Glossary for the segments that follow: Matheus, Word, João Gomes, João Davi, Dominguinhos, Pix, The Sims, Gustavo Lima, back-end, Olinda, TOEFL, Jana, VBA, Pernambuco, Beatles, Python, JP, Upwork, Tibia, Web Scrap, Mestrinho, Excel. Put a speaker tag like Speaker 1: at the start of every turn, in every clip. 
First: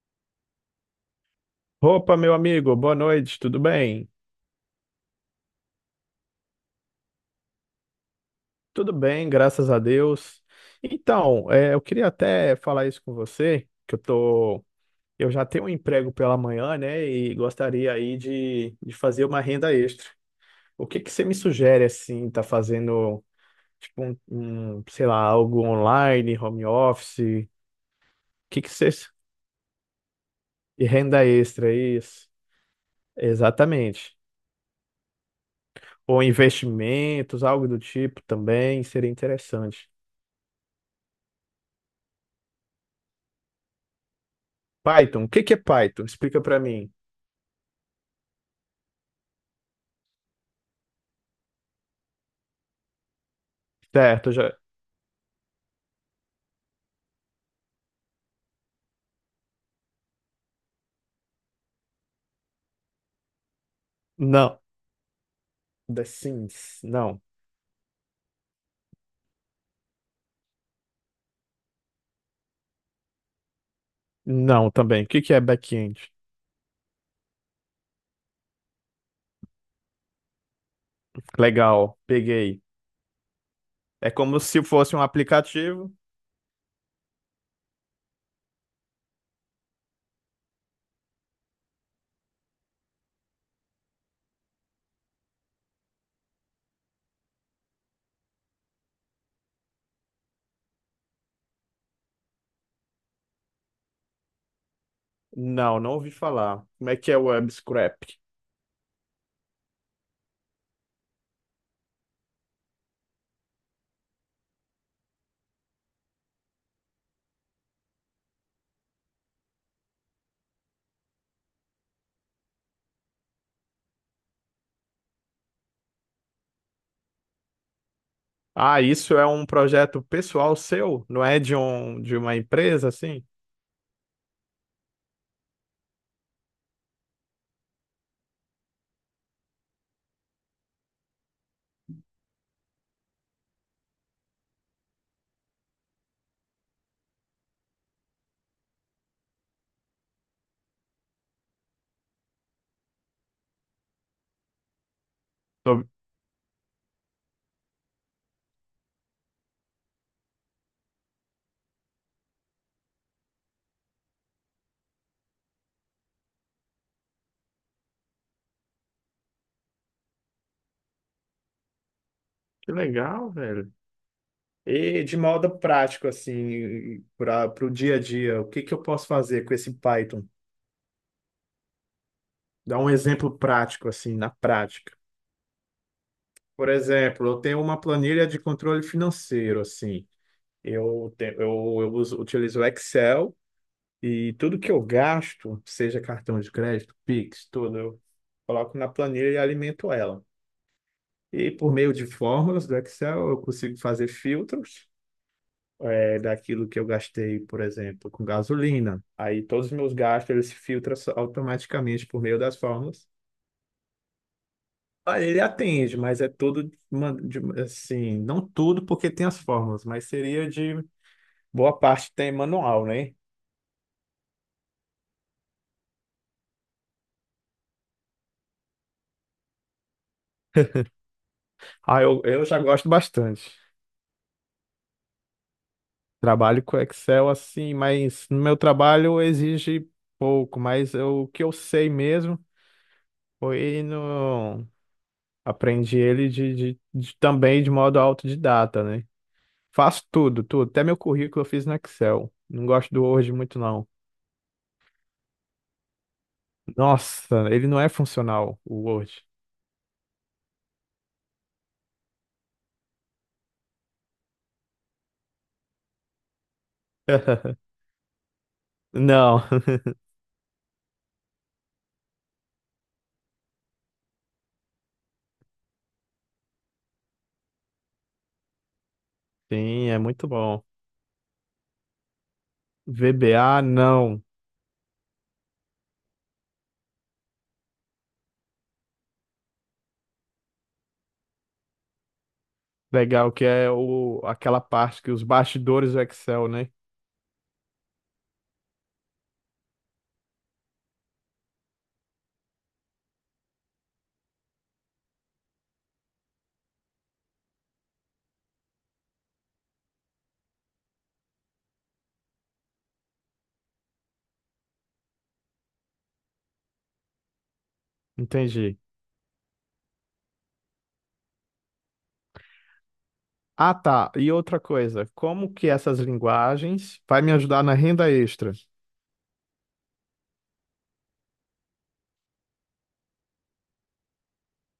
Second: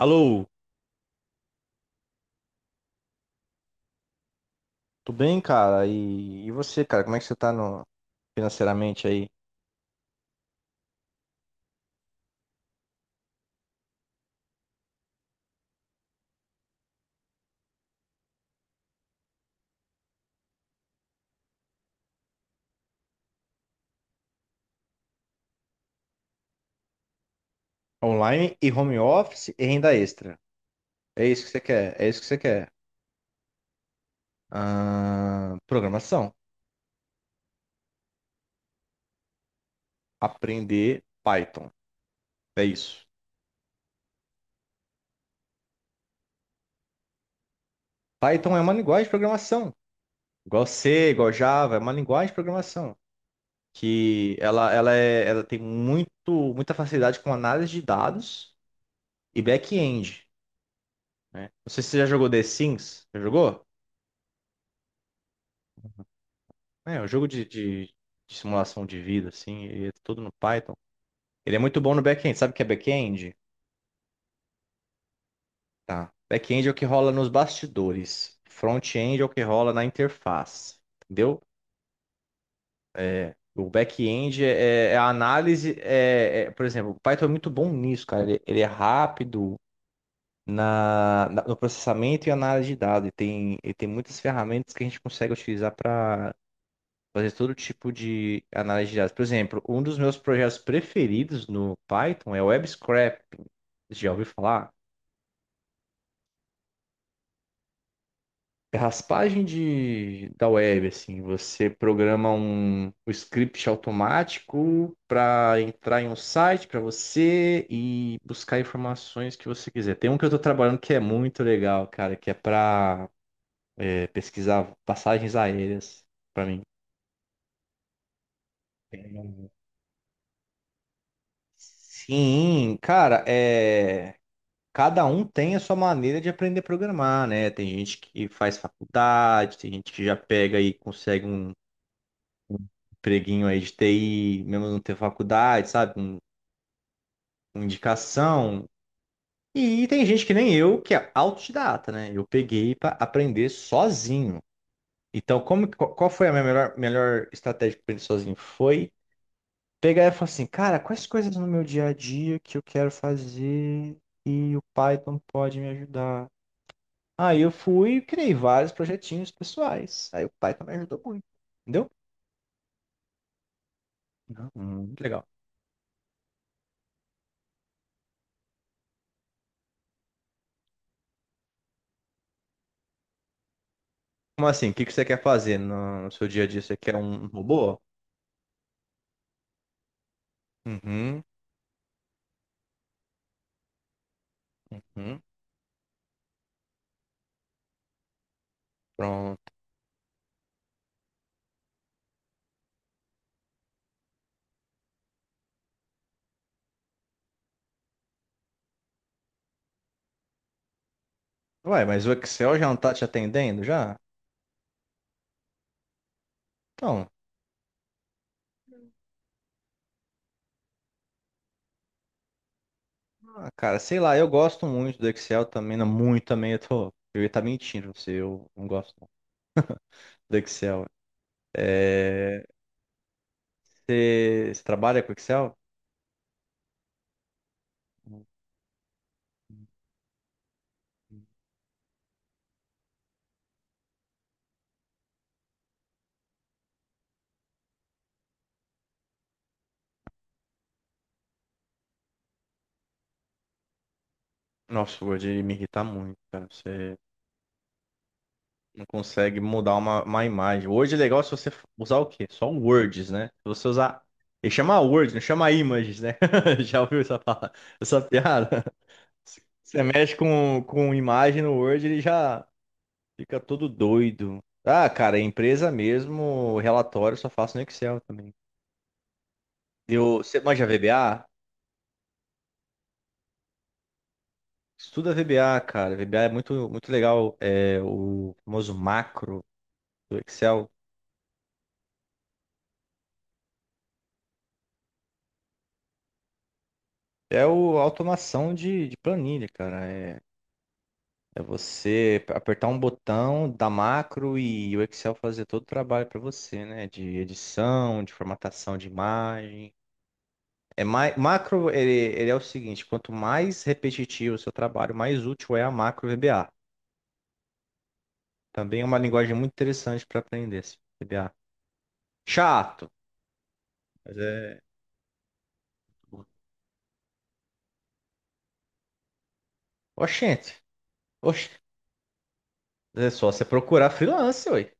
Speaker 1: Alô,
Speaker 2: Opa, meu amigo, boa noite, tudo bem?
Speaker 1: tudo bem, cara? E você, cara, como é que você tá no,
Speaker 2: Tudo
Speaker 1: financeiramente aí?
Speaker 2: bem, graças a Deus. Então, eu queria até falar isso com você, que eu tô, eu já tenho um emprego pela manhã, né, e gostaria aí de fazer uma renda extra. O que que você me sugere, assim, tá fazendo, tipo, um, sei lá, algo online, home office, o
Speaker 1: Online
Speaker 2: que que
Speaker 1: e
Speaker 2: você,
Speaker 1: home office e renda extra.
Speaker 2: e renda
Speaker 1: É isso que você
Speaker 2: extra,
Speaker 1: quer, é isso que
Speaker 2: isso?
Speaker 1: você quer.
Speaker 2: Exatamente. Ou
Speaker 1: Programação.
Speaker 2: investimentos, algo do tipo também, seria interessante.
Speaker 1: Aprender Python. É isso.
Speaker 2: Python, o que que é Python? Explica pra mim.
Speaker 1: Python é uma linguagem de programação. Igual C, igual Java, é uma linguagem de programação.
Speaker 2: Certo,
Speaker 1: Que
Speaker 2: já.
Speaker 1: ela tem muita facilidade com análise de dados e back-end, né? Não sei se você já jogou The Sims. Já jogou?
Speaker 2: Não. The Sims.
Speaker 1: É, o
Speaker 2: Não.
Speaker 1: jogo de simulação de vida, assim, e é tudo no Python. Ele é muito bom no back-end. Sabe o que é back-end?
Speaker 2: Não, também. O que que é
Speaker 1: Tá.
Speaker 2: back-end?
Speaker 1: Back-end é o que rola nos bastidores. Front-end é o que rola na interface. Entendeu?
Speaker 2: Legal, peguei.
Speaker 1: É, o
Speaker 2: É como
Speaker 1: back-end é,
Speaker 2: se
Speaker 1: é
Speaker 2: fosse
Speaker 1: é
Speaker 2: um
Speaker 1: a análise.
Speaker 2: aplicativo?
Speaker 1: Por exemplo, o Python é muito bom nisso, cara. Ele é rápido no processamento e análise de dados. Ele tem muitas ferramentas que a gente consegue utilizar para fazer todo tipo de análise de dados. Por exemplo, um dos meus projetos preferidos no Python é o web scraping. Já ouviu falar?
Speaker 2: Não, não ouvi falar. Como é que é o Web Scrap?
Speaker 1: É raspagem da web, assim, você programa um script automático para entrar em um site para você e buscar informações que você quiser. Tem um que eu estou trabalhando que é muito legal, cara, que é para pesquisar passagens aéreas para mim.
Speaker 2: Ah, isso é um
Speaker 1: um-
Speaker 2: projeto pessoal seu? Não é de uma
Speaker 1: Sim,
Speaker 2: empresa
Speaker 1: cara,
Speaker 2: assim?
Speaker 1: é. Cada um tem a sua maneira de aprender a programar, né? Tem gente que faz faculdade, tem gente que já pega e consegue um empreguinho aí de TI, mesmo não ter faculdade, sabe? Com indicação. E tem gente que nem eu, que é autodidata, né? Eu peguei para aprender sozinho. Então,
Speaker 2: Tô-
Speaker 1: qual foi a minha melhor estratégia para aprender sozinho? Foi pegar e falar assim, cara, quais coisas no meu dia a dia que eu quero fazer e o Python pode me ajudar? Aí eu fui e criei vários projetinhos pessoais. Aí o pai também ajudou muito, entendeu?
Speaker 2: Que legal, velho.
Speaker 1: Não, muito
Speaker 2: E de
Speaker 1: legal.
Speaker 2: modo prático assim, para o dia a dia, o que que eu posso fazer com esse Python? Dá um exemplo prático assim, na
Speaker 1: Como assim? O que que
Speaker 2: prática.
Speaker 1: você quer fazer no seu dia a dia?
Speaker 2: Por
Speaker 1: Você quer um
Speaker 2: exemplo, eu tenho
Speaker 1: robô?
Speaker 2: uma planilha de controle financeiro, assim. Eu,
Speaker 1: Uhum,
Speaker 2: te- eu, eu uso, utilizo o Excel e tudo que eu
Speaker 1: uhum,
Speaker 2: gasto, seja cartão de crédito, Pix, tudo, eu coloco na planilha e
Speaker 1: pronto.
Speaker 2: alimento ela. E por meio de fórmulas do Excel, eu consigo fazer filtros daquilo que eu gastei, por exemplo, com gasolina. Aí todos os meus gastos, eles se filtram
Speaker 1: Ué, mas
Speaker 2: automaticamente
Speaker 1: o
Speaker 2: por meio
Speaker 1: Excel
Speaker 2: das
Speaker 1: já não tá te
Speaker 2: fórmulas.
Speaker 1: atendendo já?
Speaker 2: Olha, ele atende, mas é tudo de
Speaker 1: Então,
Speaker 2: man- de- assim, não tudo porque tem as fórmulas, mas seria de boa parte tem manual, né?
Speaker 1: ah, cara, sei lá, eu gosto muito do Excel também, não muito também, eu ia estar mentindo pra você, eu não gosto não do Excel.
Speaker 2: Ah,
Speaker 1: É,
Speaker 2: eu já gosto bastante.
Speaker 1: você trabalha com Excel?
Speaker 2: Trabalho com Excel assim, mas no meu trabalho exige pouco, mas eu- o que eu sei mesmo foi no aprendi ele também de modo autodidata, né? Faço tudo, tudo, até meu currículo eu fiz no Excel. Não gosto do Word muito não.
Speaker 1: Nossa, o Word me irrita muito, cara, você...
Speaker 2: Nossa, ele não é funcional, o
Speaker 1: Não
Speaker 2: Word.
Speaker 1: consegue mudar uma imagem. Word é legal se você usar o quê? Só um words, né? Se você usar. Ele chama Word, não chama images, né? Já ouviu essa, essa piada?
Speaker 2: Não,
Speaker 1: Você mexe com imagem no Word, ele já fica todo doido. Ah, cara, é empresa mesmo, relatório eu só faço no Excel também.
Speaker 2: sim, é muito
Speaker 1: Você
Speaker 2: bom.
Speaker 1: manja VBA?
Speaker 2: VBA, não.
Speaker 1: Estuda VBA, cara. VBA é muito, muito legal. É o famoso macro do Excel.
Speaker 2: Legal, que é o, aquela parte que os bastidores do Excel, né?
Speaker 1: É o a automação de planilha, cara. É você apertar um botão da macro e o Excel fazer todo o trabalho para você, né? De edição, de formatação de imagem. É mais, macro, ele é o seguinte, quanto mais repetitivo o seu trabalho, mais útil é a macro VBA.
Speaker 2: Entendi.
Speaker 1: Também é uma linguagem muito interessante para aprender, esse VBA. Chato,
Speaker 2: Ah, tá.
Speaker 1: mas
Speaker 2: E outra
Speaker 1: é...
Speaker 2: coisa, como que essas linguagens vai me ajudar na renda extra?
Speaker 1: Oxente, oxe, é só você procurar freelance, ué.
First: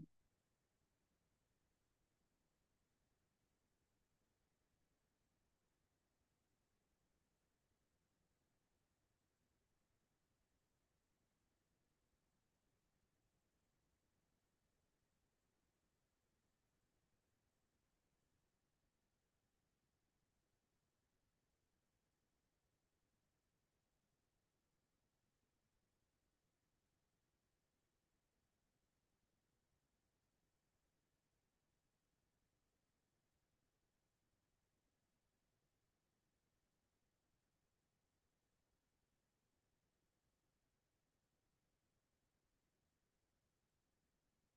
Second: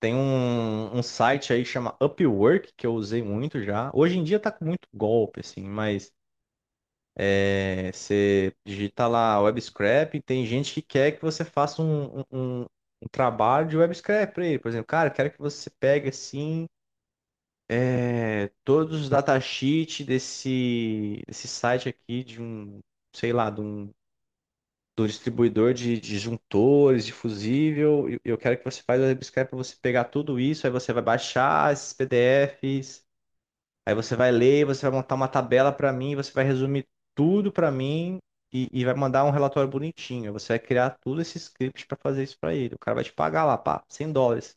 Speaker 1: Tem um site aí que chama Upwork, que eu usei muito já. Hoje em dia tá com muito golpe, assim, mas... É, você digita lá web scrap, tem gente que quer que você faça um trabalho de web scrap para ele. Por exemplo, cara, eu quero que você pegue assim todos os datasheets desse site aqui de um, sei lá, de um distribuidor de juntores, de fusível. E eu quero que você faça o web scrap para você pegar tudo isso, aí você vai baixar esses PDFs. Aí você vai ler, você vai montar uma tabela para mim, você vai resumir tudo para mim e vai mandar um relatório bonitinho. Você vai criar tudo esse script para fazer isso para ele. O cara vai te pagar lá, pá, US$ 100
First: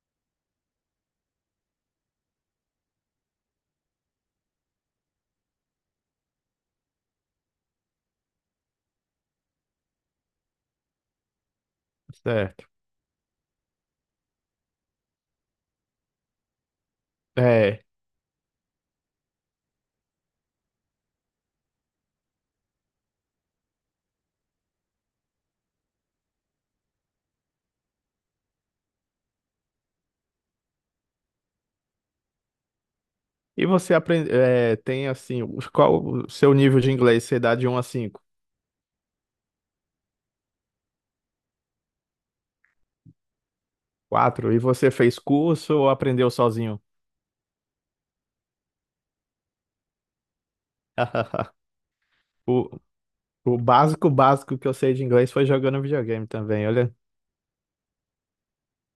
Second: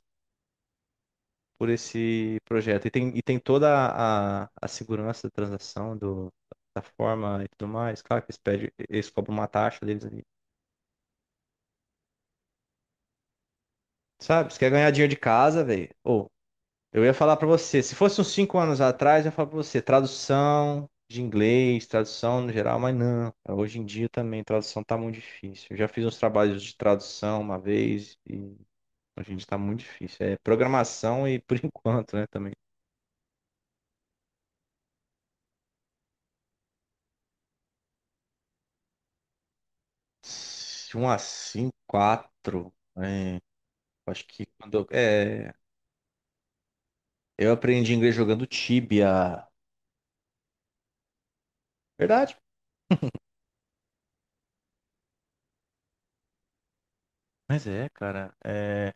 Speaker 1: por esse projeto. E tem toda a segurança da transação, da forma e tudo mais. Claro que eles pedem, eles cobram uma taxa deles ali.
Speaker 2: Certo.
Speaker 1: Sabe? Você quer ganhar dinheiro de casa, velho? Ou Eu ia falar pra você,
Speaker 2: É.
Speaker 1: se fosse uns 5 anos atrás, eu ia falar pra você, tradução de inglês, tradução no geral, mas não. Hoje em dia também, tradução tá muito difícil. Eu já fiz uns trabalhos de tradução uma vez e hoje em dia tá muito difícil. É programação e por enquanto, né, também.
Speaker 2: E você aprende, tem assim, os- qual o seu nível de inglês? Você dá de um a 5?
Speaker 1: Se Um a cinco, quatro. É, acho que
Speaker 2: 4. E
Speaker 1: quando
Speaker 2: você fez curso ou aprendeu sozinho?
Speaker 1: eu aprendi inglês jogando Tibia. Verdade.
Speaker 2: O, o básico, básico que eu sei de inglês foi jogando videogame também, olha.
Speaker 1: Mas é, cara. é,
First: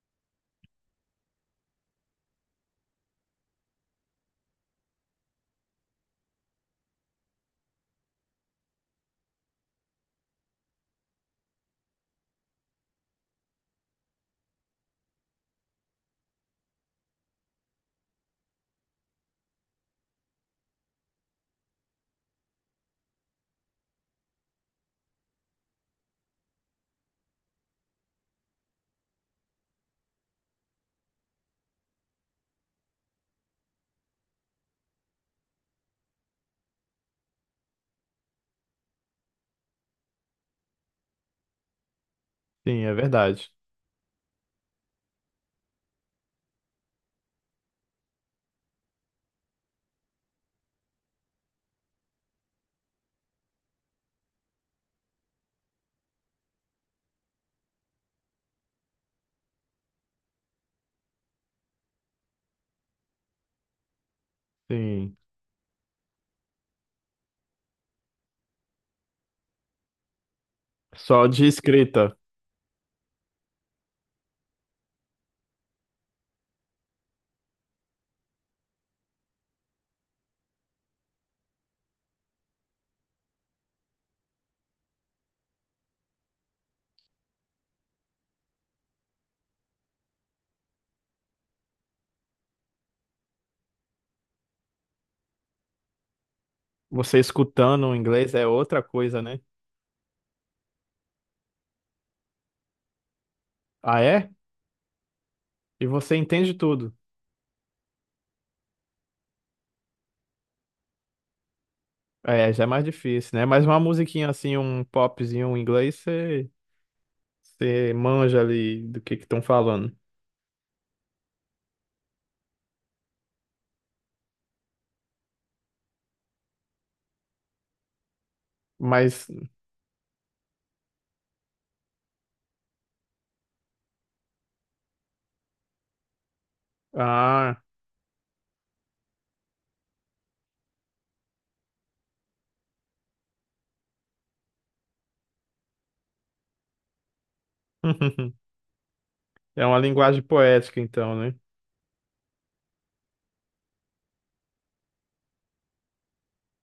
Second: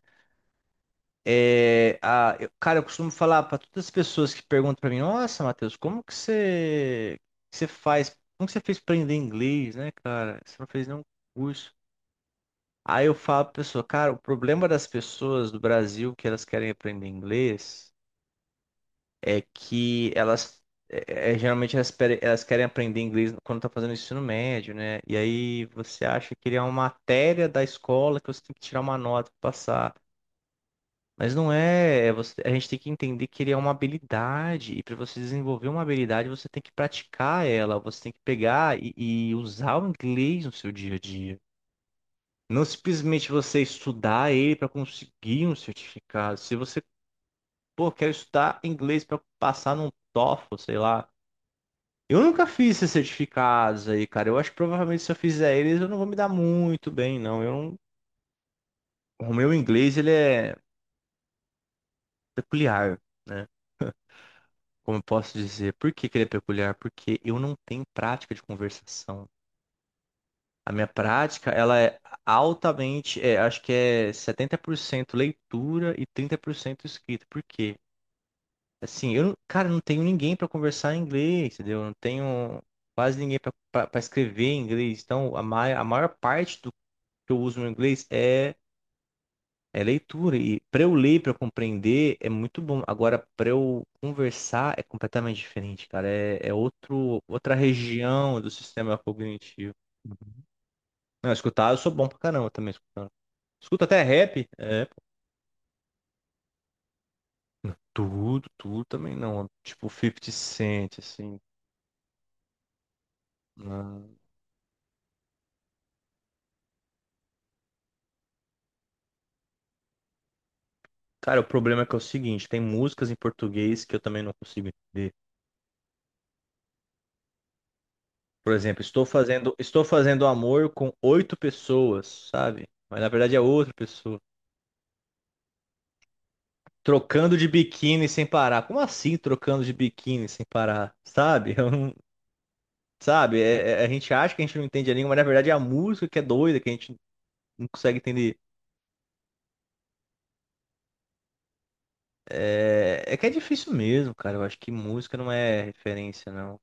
Speaker 1: É, a, eu- cara, eu costumo falar para todas as pessoas que perguntam para mim, nossa, Matheus, que você faz, como que você fez para aprender inglês, né, cara? Você não fez nenhum curso. Aí eu falo pra pessoa, cara, o problema das pessoas do Brasil que elas querem aprender inglês é que elas, geralmente elas querem aprender inglês quando tá fazendo ensino médio, né? E aí você acha que ele é uma matéria da escola que você tem que tirar uma nota para passar. Mas não é, a gente tem que entender que ele é uma habilidade, e para você desenvolver uma habilidade, você tem que praticar ela, você tem que pegar e usar o inglês no seu dia a dia. Não
Speaker 2: Sim, é
Speaker 1: simplesmente
Speaker 2: verdade.
Speaker 1: você estudar ele para conseguir um certificado. Se você, pô, quer estudar inglês para passar num TOEFL, sei lá. Eu nunca fiz esses certificados aí, cara. Eu acho que provavelmente se eu fizer eles, eu não vou me dar muito bem, não. Eu não- O meu inglês, ele é peculiar, né? Como eu
Speaker 2: Sim.
Speaker 1: posso dizer? Por que que ele é peculiar? Porque eu não tenho prática de conversação. A minha
Speaker 2: Só de
Speaker 1: prática, ela é
Speaker 2: escrita.
Speaker 1: altamente, acho que é 70% leitura e 30% escrita. Por quê? Assim, eu, não- cara, eu não tenho ninguém para conversar em inglês, entendeu? Eu não tenho quase ninguém para escrever em inglês. Então, a maior parte do que eu uso no inglês é leitura, e para eu ler, para eu compreender, é muito bom. Agora, para eu conversar, é completamente diferente, cara. É, é
Speaker 2: Você
Speaker 1: outra
Speaker 2: escutando o inglês
Speaker 1: região
Speaker 2: é
Speaker 1: do
Speaker 2: outra
Speaker 1: sistema
Speaker 2: coisa, né?
Speaker 1: cognitivo. Não, escutar, eu sou bom pra caramba também escutando. Escuto até
Speaker 2: Ah, é?
Speaker 1: rap.
Speaker 2: E você entende tudo.
Speaker 1: Tudo, tudo também não. Tipo, 50 Cent, assim.
Speaker 2: É, já é mais difícil, né? Mas uma
Speaker 1: Não.
Speaker 2: musiquinha assim, um popzinho em inglês, você, você manja ali do que estão falando.
Speaker 1: Cara, o problema é que é o seguinte, tem músicas em português que eu também não consigo entender. Por exemplo,
Speaker 2: Mas,
Speaker 1: estou fazendo amor com oito pessoas, sabe? Mas na verdade é outra pessoa. Trocando de
Speaker 2: ah,
Speaker 1: biquíni sem parar. Como assim trocando de biquíni sem parar? Sabe? Eu não- sabe? A gente acha que a gente não entende a língua, mas na verdade é a música que é doida, que a gente não consegue entender.
Speaker 2: é uma linguagem poética então, né?
Speaker 1: É, é que é difícil mesmo, cara. Eu acho que música não é referência, não.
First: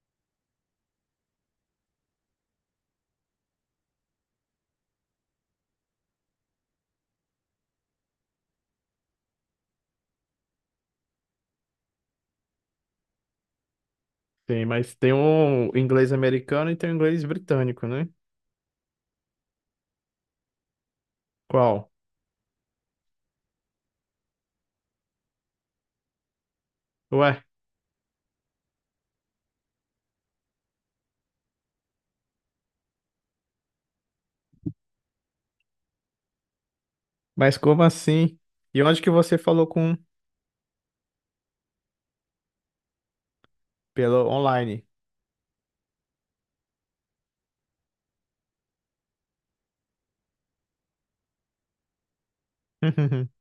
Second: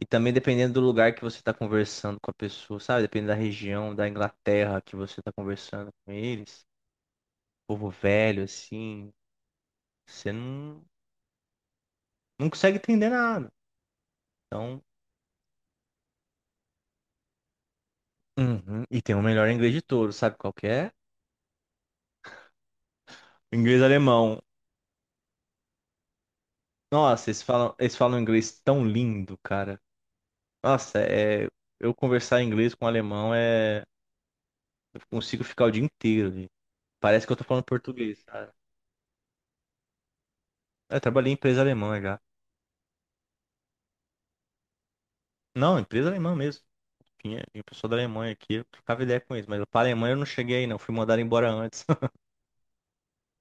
Speaker 1: E também dependendo do lugar que você tá conversando com a pessoa, sabe? Dependendo da região, da Inglaterra que você tá conversando com eles. Povo velho, assim. Você não consegue entender nada.
Speaker 2: Sim,
Speaker 1: Então,
Speaker 2: mas tem um inglês americano e tem um inglês britânico, né?
Speaker 1: uhum. E tem o melhor inglês de todos, sabe qual que é?
Speaker 2: Qual?
Speaker 1: Inglês e alemão. Nossa,
Speaker 2: Ué,
Speaker 1: eles falam inglês tão lindo, cara. Nossa, eu conversar inglês com alemão é. Eu consigo ficar o dia inteiro ali. Parece que eu tô
Speaker 2: mas
Speaker 1: falando
Speaker 2: como
Speaker 1: português,
Speaker 2: assim?
Speaker 1: cara.
Speaker 2: E onde que você falou com?
Speaker 1: Eu trabalhei em empresa alemã já.
Speaker 2: Pelo online.
Speaker 1: Não, empresa alemã mesmo. Tinha pessoa da Alemanha aqui, eu trocava ideia com eles, mas pra Alemanha eu não cheguei aí, não. Fui mandado embora antes.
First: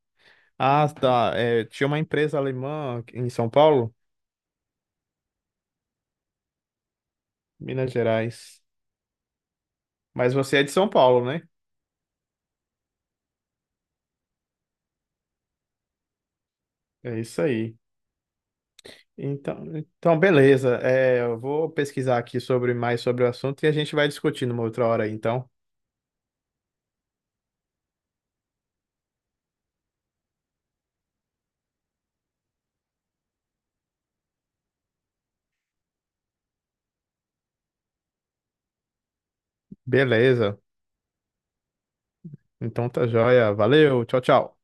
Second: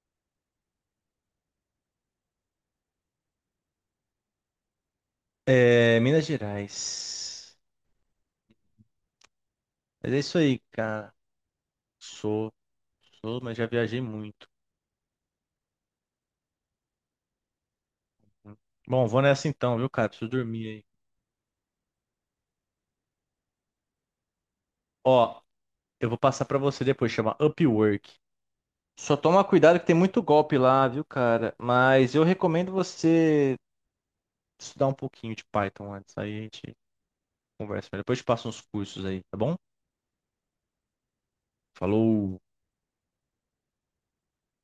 Speaker 2: Ah, tá. É, tinha uma empresa alemã em São Paulo,
Speaker 1: É, Minas Gerais.
Speaker 2: Minas Gerais.
Speaker 1: Mas é
Speaker 2: Mas
Speaker 1: isso
Speaker 2: você
Speaker 1: aí,
Speaker 2: é de São
Speaker 1: cara.
Speaker 2: Paulo, né?
Speaker 1: Sou, sou, mas já viajei muito.
Speaker 2: É isso aí.
Speaker 1: Bom, vou nessa
Speaker 2: Então,
Speaker 1: então, viu, cara?
Speaker 2: então
Speaker 1: Preciso dormir
Speaker 2: beleza.
Speaker 1: aí.
Speaker 2: É, eu vou pesquisar aqui sobre mais sobre o assunto e a gente vai discutindo uma outra hora,
Speaker 1: Ó,
Speaker 2: então.
Speaker 1: eu vou passar pra você depois, chama Upwork. Só toma cuidado que tem muito golpe lá, viu, cara? Mas eu recomendo você estudar um pouquinho de Python antes. Aí a gente conversa melhor. Depois eu te passo uns cursos aí, tá bom?
Speaker 2: Beleza.
Speaker 1: Falou!
Speaker 2: Então tá joia. Valeu. Tchau, tchau.